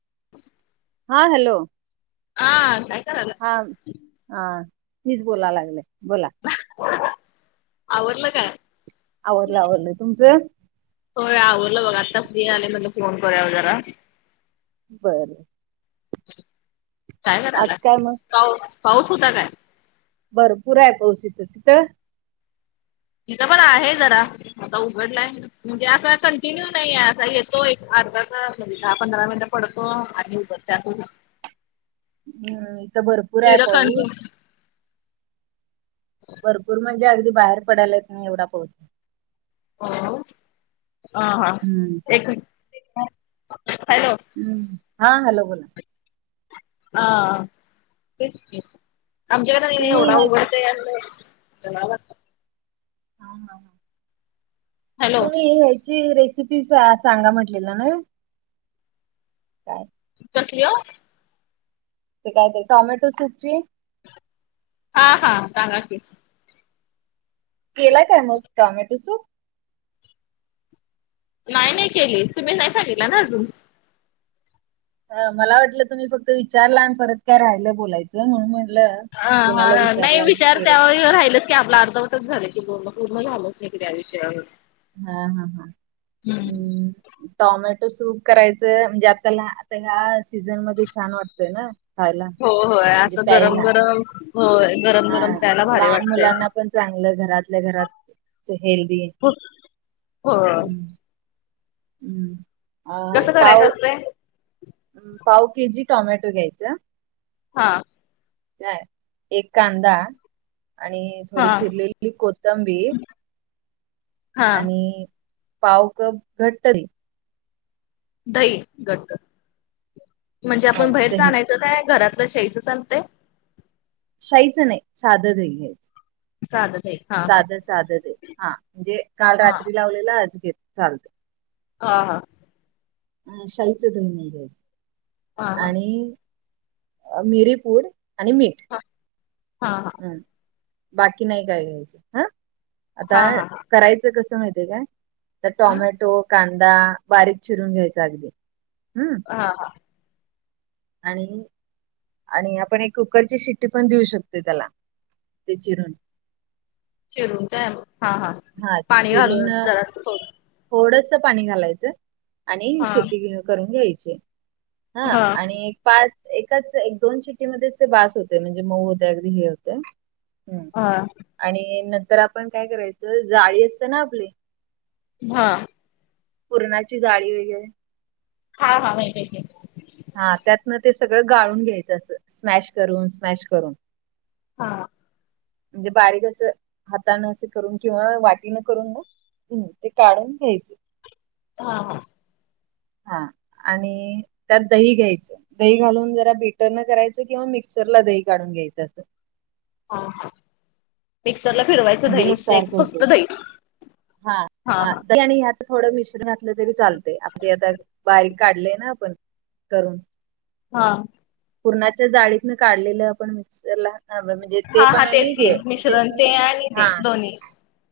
[inaudible] हा, हॅलो. हा काय करतेय. हा, हा मीच बोला लागले बोला. आवरल काय. आवरलं आवरलं तुझ. होय आवरलं बघ आत्ता फ्री आले, म्हणल फोन करूया जरा. बरं. काय करालाय. आज काय मग पाऊ, पाऊस होता काय. भरपुर आहे पाऊस इथं, तिथं इथ पण आहे जरा, आता उघडलाय. म्हणजे असं कंटिन्यू नाहीे. असा येतो एक अर्धा तास म्हणजे दहा पंधरा मिनिटं पडतो आणि उतरतो. त्या खुप हम्, इथं भरपूर आहे तिला पाऊस. कंटिन्यू भरपूर म्हणजे अगदी बाहेर पडायला येत नाही, एवढा पाऊस. हो, हं हा, हम्म एक मिनिट, हॅलो. हम्म हा, हॅलो, बोला. हा तेच कि, आमच्याकडे तुम्ही एवढा ह्याच उघडतोय. आणि तेच कि [unintelligible] ॐ नम नम हॅलो तुम्ही ह्याची रेसिपी सांगा म्हटलेला ना? काय? कसली ओ? ते काय ते, टॉमॅटो सूपची. हा हा सांगा कि. केलाय काय मग टॉमॅटो सूप? नाही नाही केली, तुम्ही नाही सांगीतला ना अजून. हं मला वाटलं तुम्ही फक्त विचारला आणि परत काय राहिलं बोलायचं म्हणून म्हणलं हा हा नाही विचारते आवो राहिलं की आपला अर्धवटच झालं की बोलणं, पूर्ण झालच नाही कि त्या विषयावर. हा हा हम्म टोमॅटो सूप करायचं म्हणजे आताला आता ह्या सीझन मध्ये छान वाटतय ना. खायला. हो होय म्हणजे असं गरम प्यायला गरम होय गरम हा गरम प्यायला आणि भारी लहान वाटतंय. मुलांना पण चांगलं, घरातल्या घरात हेल्दी. हो होय हम् कसं करायचं असतंय? पाव केजी टॉमॅटो घ्यायचा. हा. एक कांदा आणि हा थोडी चिरलेली कोथंबीर हा आणि पाव कप घट्टरी दही घट्ट, म्हणजे हा, आपण बाहेरचं दही आणायचं काय घरातलं शायचं चालतंय. शाहीच नाही साध दही घ्यायचं. साधं दही हा साधं साधं दही, म्हणजे काल हा रात्री लावलेला आज घेत चालतं. हा हा. अ शाहीचं दही नाही घ्यायचं. हा हा आणि मिरीपूड आणि मीठ. हा हा हम् बाकी नाही काय घ्यायचे हां. आता हा हा करायचं कसं माहिती काय? तर टोमॅटो कांदा बारीक चिरून घ्यायचा अगदी हम्म. हा हा. आणि आणि आपण एक कुकरची शिट्टी पण देऊ शकतो त्याला ते चिरून. चिरून काय? हा हा पाणी घालून जरासं थोडं. थोडसं पाणी घालायचं आणि हा शिट्टी करून घ्यायची. हा आणि पाच एकाच एक दोन चिटीमध्ये ते बास होते. म्हणजे मऊ होते अगदी हे होते. हम्म. हा. आणि नंतर आपण काय करायचं, जाळी असते ना आपली? हा. पुरणाची जाळी वगैरे [unintelligible] हा, त्यातन ते सगळं गाळून घ्यायचं अस स्मॅश करून स्मॅश करून. हा, म्हणजे बारीक अस हातानं असं करून किंवा वाटीनं करून घ्या. हम्, ते काढून घ्यायचं. हा हा, हा, आणि त्यात दही घ्यायचं. दही घालून जरा बीटर न करायचं किंवा मिक्सर ला दही काढून घ्यायचं असं. हा हा, मिक्सरला फिरवायचं दही म्हणजे नुसते एकसारखं होतंय. फक्त दही. हा हा, आणि आता थोडं मिश्रण घातलं तरी चालते आपली आता बायक. काढलेय ना आपण करून. हा, पूर्णाच्या जाळीतन काढलेलं आपण मिक्सरला म्हणजे. ते हा हा पण आणि तेच हे की म्हणजे मिश्रण ते आणि हा, ते दोन्ही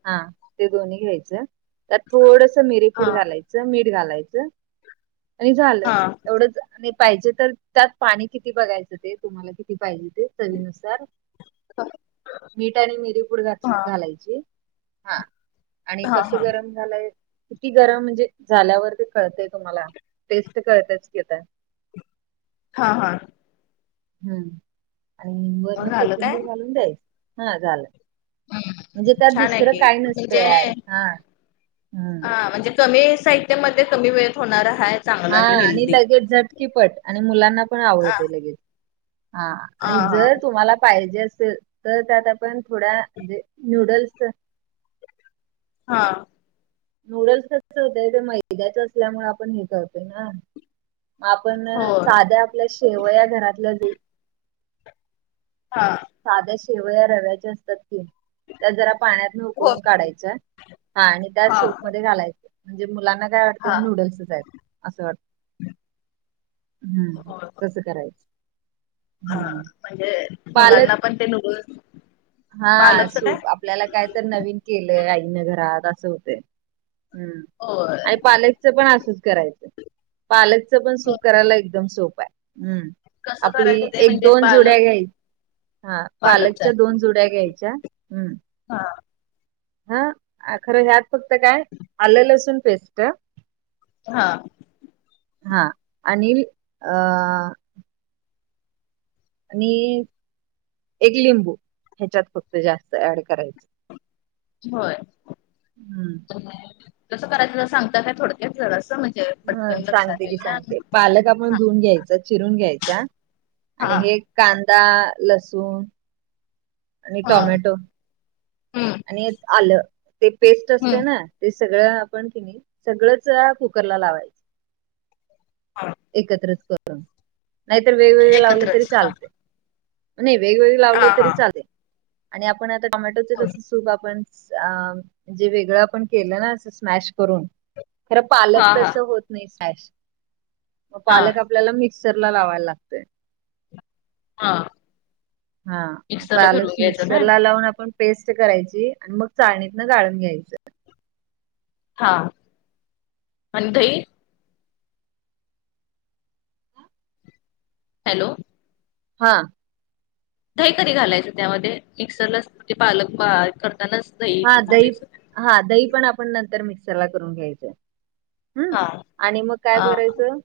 हा, ते दोन्ही घ्यायचं त्यात थोडस हा मिरेपूड घालायचं. च मीठ घालायचं आणि झालं. हा एवढंच आणि पाहिजे तर त्यात पाणी किती बघायचं ते तुम्हाला. किती पाहिजे ते चवीनुसार. मीठ आणि मिरीपूड घात हा घालायची हा, आणि हा कसं हा गरम. झाय किती गरम म्हणजे झाल्यावर ते कळतय तुम्हाला टेस्ट कळतयच की, आता. हा हा, हम्म, आणि मग वरण झालं काय कोथिंबीर घालून द्यायस हा झालंच. हम्म म्हणजे त्यात छान आहे दुसरं की काय नसतं म्हणजे ऍड हा हम्म हा म्हणजे कमी साहित्यामध्ये कमी वेळेत होणार आहेत. हा, आणि लगेच झटकीपट आणि मुलांना पण हा आवडते लगेच. हा, आणि जर तुम्हाला पाहिजे असेल. तर त्यात आपण थोड्याे मजे न्यूडल्स. हा, नूडल्स कस होतेय ते मैद्याच असल्यामुळे आपण हे करतोय ना. आपण होय साध्या आपल्या शेवया घरातल्या जाई. हा, साध्या शेवया रव्याचे असतात की, त्या जरा पाण्यात न हो उकळून काढायच्या हा, आणि त्या हा सोप मध्ये घालायच. म्हणजे मुलांना काय वाटतं हे हा नूडल्सच आहेत. असं वाटत हम्म, हो तस करायचं. हा, हम्म म्हणजे पालक मुलांना पण ते नुडल्स. हा, सूप आपल्याला काय तर नवीन केलंय आईन घरात असं होतं. हम्म, होय. आणि पालकच पण असंच करायचं पालक. त पण हो सुप करायला एकदम सोप आहे. हम्म, कसं आपली करायचं ते एक म्हणजे दोन जुड्या पालक घ्याय हा, पालकचा पालकच्या दोन जुड्या. त्याघ्याच्या हम्म, हा, हा, खरं ह्यात फक्त काय आलं लसूण पेस्ट. हा, हा आणि अ, आणि एक लिंबू ह्याच्यात फक्त जास्त ऍड करायच. होय. हं. कसं करायचं? जरा सांगता काय थोडक्यात जरासं? म्हण हं सांगते की सांगते. पालक आपण धुवून घ्यायचा, चिरून घ्यायचा आणि हा हे कांदा, लसूण, आणि हा टोमॅटो, हम्म आणि आलं ते पेस्ट असते हम्म ना, ते सगळं आपण की नाही सगळंच कुकरला लावायचं. हा एकत्रच करून. नाहीतर वेगवेगळे लावलं तरी एकत्रच हा चालते. नाही वेगवेगळ हा लावलं तरी हा चालेल. आणि आपण आता टोमॅटोच होय. कस सूप आपण अ म्हणजे वेगळं आपण केलं ना अस स्मॅश करून, खर हा पालक हा तस होत नाही स्मॅश. म हा पालक आपल्याला मिक्सरला लावायला लागतय. हा. हां. मिक्सरला पालक फिरवून घ्यायचं मिक्सर काय ला लावून आपण‌ पेस्ट करायची आणि मग चाळणीतन गाळून घ्यायचं. हा आणि दही हॅलो, हा. दही कधी घालायचं त्यामध्ये? मिक्सरला म्हणजे पालक ब हे करतानाच. हा पण दही, घालायचं. हा दही पण आपण नंतर मिक्सरला करून घ्यायचंय. हं. हा आणि मग काय हा करायचं?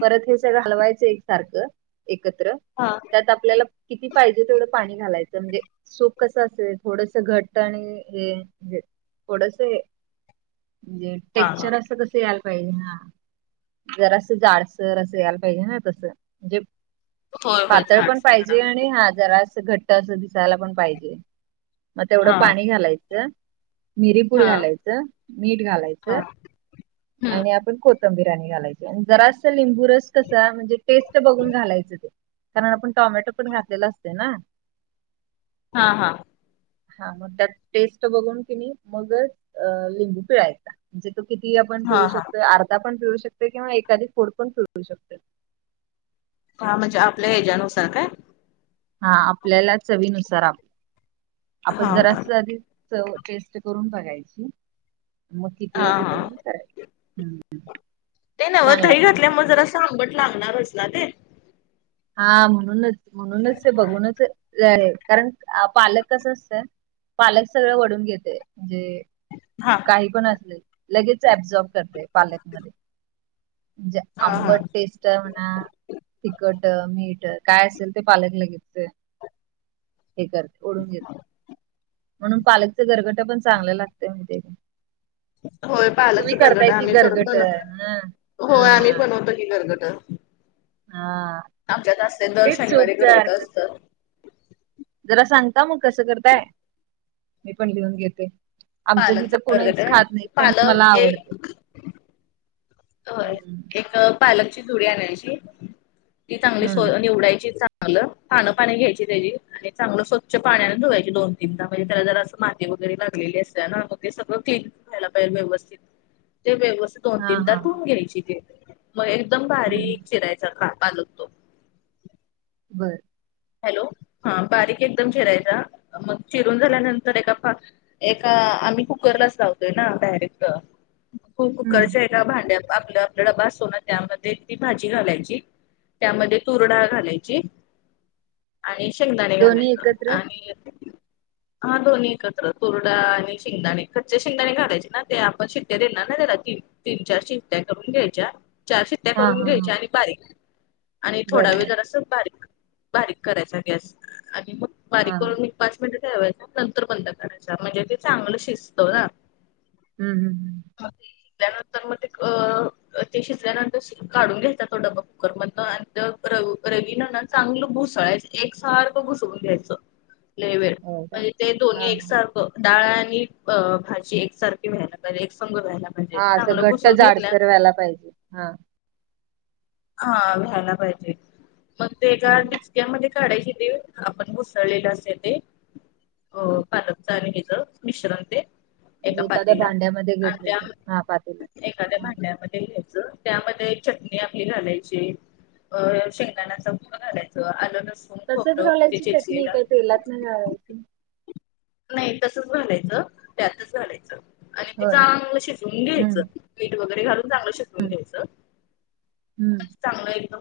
परत हे सगळं हलवायचं एक सारखं, एकत्र. हा. त्यात आपल्याला किती पाहिजे तेवढं पाणी घालायचं. म्हणजे सूप कसं असेल थोडस घट आणि [inaudible] थोडस हे म्हणजे हा टेक्चर अस कस या ला पाहिजे हा. जरा असं जाडसर असं यायला पाहिजे ना. तसं. म्हणजे होय होय पातळ पण जाडसर पाहिजे करावं. आणि हा जरा असं घट्ट अस दिसायला पण पाहिजे. मग तेवढं हा पाणी घालायचं. मिरीपूड हा घालायचं, मीठ हा घालायचं. हम्म आणि आपण कोथंबीर आणि घालायची. आणि जरा अस लिंबू रस कसा म्हणजे टेस्ट बघून घालायचं ते. कारण आपण टोमॅटो पण घातलेला असते ना. हां हां. हा मग त्यात टेस्ट बघून कि नी मगच अ लिंबू पिळायचा. म्हणजे तो किती आपण हा पिळू हा शकतो? अर्धा पण पिळू शकतो किंवा एखादी फोड पण पिळू शकतोय. हा म्हणजे आपल्या ह्याच्यानुसार काय? हा आपल्याला चवीनुसार. आप हा आपण हा. जरास आधी चव टेस्ट करून बघायची. म किती हा आहे ते हा बघून करायची. हं, छान लागते. त आंबट लागणारच ना ते. हा म्हणूनच. म्हणूनच ते बघूनच काय कारण पालक कस असत पालक सगळं वढून घेते. म्हणजे हा. काही पण असले लगेच ऍब्झॉर्ब करते पालकमध्ये. म्हणजे हा हा आंबट टेस्ट आहे म्हणा, तखट त मीठ काय असेल ते पालक लगेच. हे करते ओढून घेत म्हणून पालकच घरगटा पण चांगलं लागत माहिती काय. होय [inaudible] पालकच तुम्ही गरगट करताय की, आम्ही करतो घरगट ना हं होय आम्ही ह, बनवतो की गरगट. हा, आमच्यात असते दर तेच शनिवारी सूपच गरगट सारखं असतात. जरा सांगता मग कसं करताय मी पण लिहून घेते. आमच्या तिथं पालकचा गरगट कोुणीच व्हय. खात नाही पण मला पालक एक आवडते. होय हम्म एक पालकची जुडी आणायची ती चांगली स हम्म निवडायची चांगली. चांगलं पानं पाणी घ्यायची त्याची. आणि चांगलं स्वच्छ पाण्याने धुवायची दोन तीनदा म्हणजे त्याला जर असं माती वगैरे लागलेली असत ना मग ते सगळं क्लीन. ह्याला पाहिल व्यवस्थित ते व्यवस्थित दोन हा तीन. हा हा घ्यायची ते मग एकदम हम्म बारीक चिरायचा का पालकतो. बरं. हॅलो हा बारीक एकदम चिरायचा मग चिरून झाल्यानंतर एका पा ''--'' एका आम्ही कुकरलाच लावतोय ना डायरेक्ट हम्म कुकरच्या ए ''--'' त्या भांड्या आप आपला डबा असतो ना त्यामध्ये ती भाजी घालायची. त्यामध्ये तुरडा डाळ घालायची. आणि शेकदाणे दोन्ही घालायच एकत्रच आणि. हा दोन्ही एकत्र तुरडा डाळ आणि शेंगदाणे कच्चे शेंगदाणे काढायचे ना ते आपण शिट्टे देणार ना त्याला तीन. तीन चार शिट्या करून घ्यायच्या. चार शिट्ट्या हा करून हा हा घ्यायच्या आणि बारीक आणि बर थोडा वेळ बर जरास बारीक. बारीक करायचा गॅस आणि मग हा बारीक हा करून मी'' पाच मिनिट ठेवायचं नंतर बंद करायचा म्हणजे ते चांगलं शिजत ना. हम हम. बाकी. शिजल्यानंतर मग ते अ ते शिजल्यानंतर काढून घ्यायचं तो डब्बा कुकर मधन आणि. त रवी रवीना ना चांगलं घुसळायचं. ळायचं एक सारखं घुसवून घ्यायचं लय वेळ हो का म्हणजे ते दोन्ही हा हा एकसारख. त डाळ आणि अ भाजी एकसारखी व्यायला पाहिजे एक संघ व्यायला. हा, असं घट्ट जाडसर व्हायला पाहिजे हा. हा, घ्यायला पाहिजे मग ते एका हम्म टिचक्यामध्ये. काढायचं ते आपण घसळलेलं असे ते अ हम्म. पालकच आणि हिच. मिश्रण ते. एका म्हणजे एखाद्या पातील भांड्यामध्ये आणि घेतलं त्या तर हा पातेल्यात [inaudible] एखाद्या भांड्यामध्ये घ्यायचं. ज त्यामध्ये चटणी आपली. हे घालायचं शेंगदाणच कुट घालायच अल्ल लसूण. तसच खोबरं ते घालायची चटणी चेचलेलं काही तेलात घालायची. नाही तसच घालायचं त्यातच घालायचं आणि तिचं होय चांगलं शिजवून घ्यायचं. मीठ वगैरे घालून चांगलं शिजवून. हा घ्यायचं हम्म, चांगलं एकदम.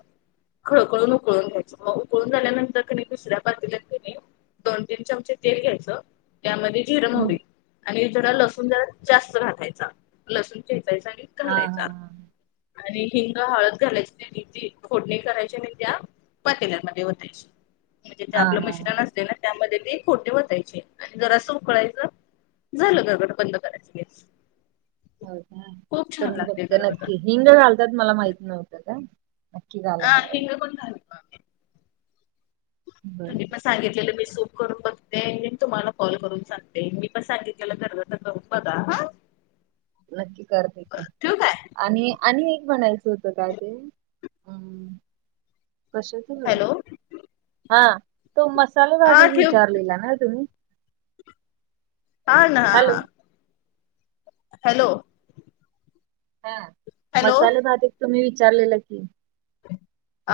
खळकळून उकळून घ्यायचं मग उकळून झाल्यानंतर कणी दुसऱ्या पातीलात कणीय. दोन तीन चमचे तेल घ्यायचं. त्यामध्ये जिर हम्म मोरी आणि जरा लसून जरा जास्त घालायचं लसूण खेचायचा आणि. हा घालायचा हा हा आणि हिंग हळद घालायची फोडणी करायची आणि त्या पटेल्यामध्ये वतायचे म्हणजे ते हा आपलं हा हा मिश्रण असते ना त्यामध्ये ते खोटे वतायचे जरा असं उकळायचं झालं घरगड बंद करायचं गॅस. हो का खूप छान करून लागते बघते बरोबर. नक्की हिंग घालतात मला माहित नव्हतं का नक्की आ घालेन हिंग पण घालतात. बर तुम्ही पण सांगितलेलं मी सूप करून बघते तुम्हाला कॉल करून सांगते मी पण सांगितलेलं गरफट नक्की करते की ठेवू काय? आणि आणि एक म्हणायचं होतं का ते अम कशाच बरं हॅलो हा तो मसाले हा बारीक ठेव विचारलेला ना तुम्ही? हा ना हॅलो हॅलो हा हॅलो मसाले भात एक तुम्ही विचारलेला की.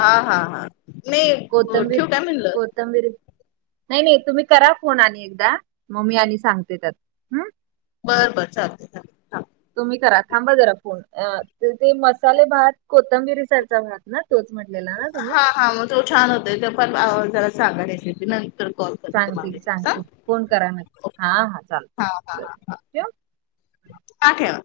आ हा हा नाही कोथिंबीर ठेवू काय कोथिंबीर म्हणलं कोथांबिरी नाही नाही तुम्ही करा फोन आणि एकदा मग मी आणि सांगते त्यात बरं बरं चालतंय चालतंय. तुम्ही करा थांबा जरा फोन ते मसाले भात कोथिबीरसरचा भात ना तोच म्हणलेला ना तुम्ही? हा हा मग जो छान होतंय तो पण आवडला तर सांगा रेसिपी नंतर कॉल करते सांगते तुम्हाला. सांगते हा फोन करा मग हा हा चालतंय हा हा बरं. हा ठेवा.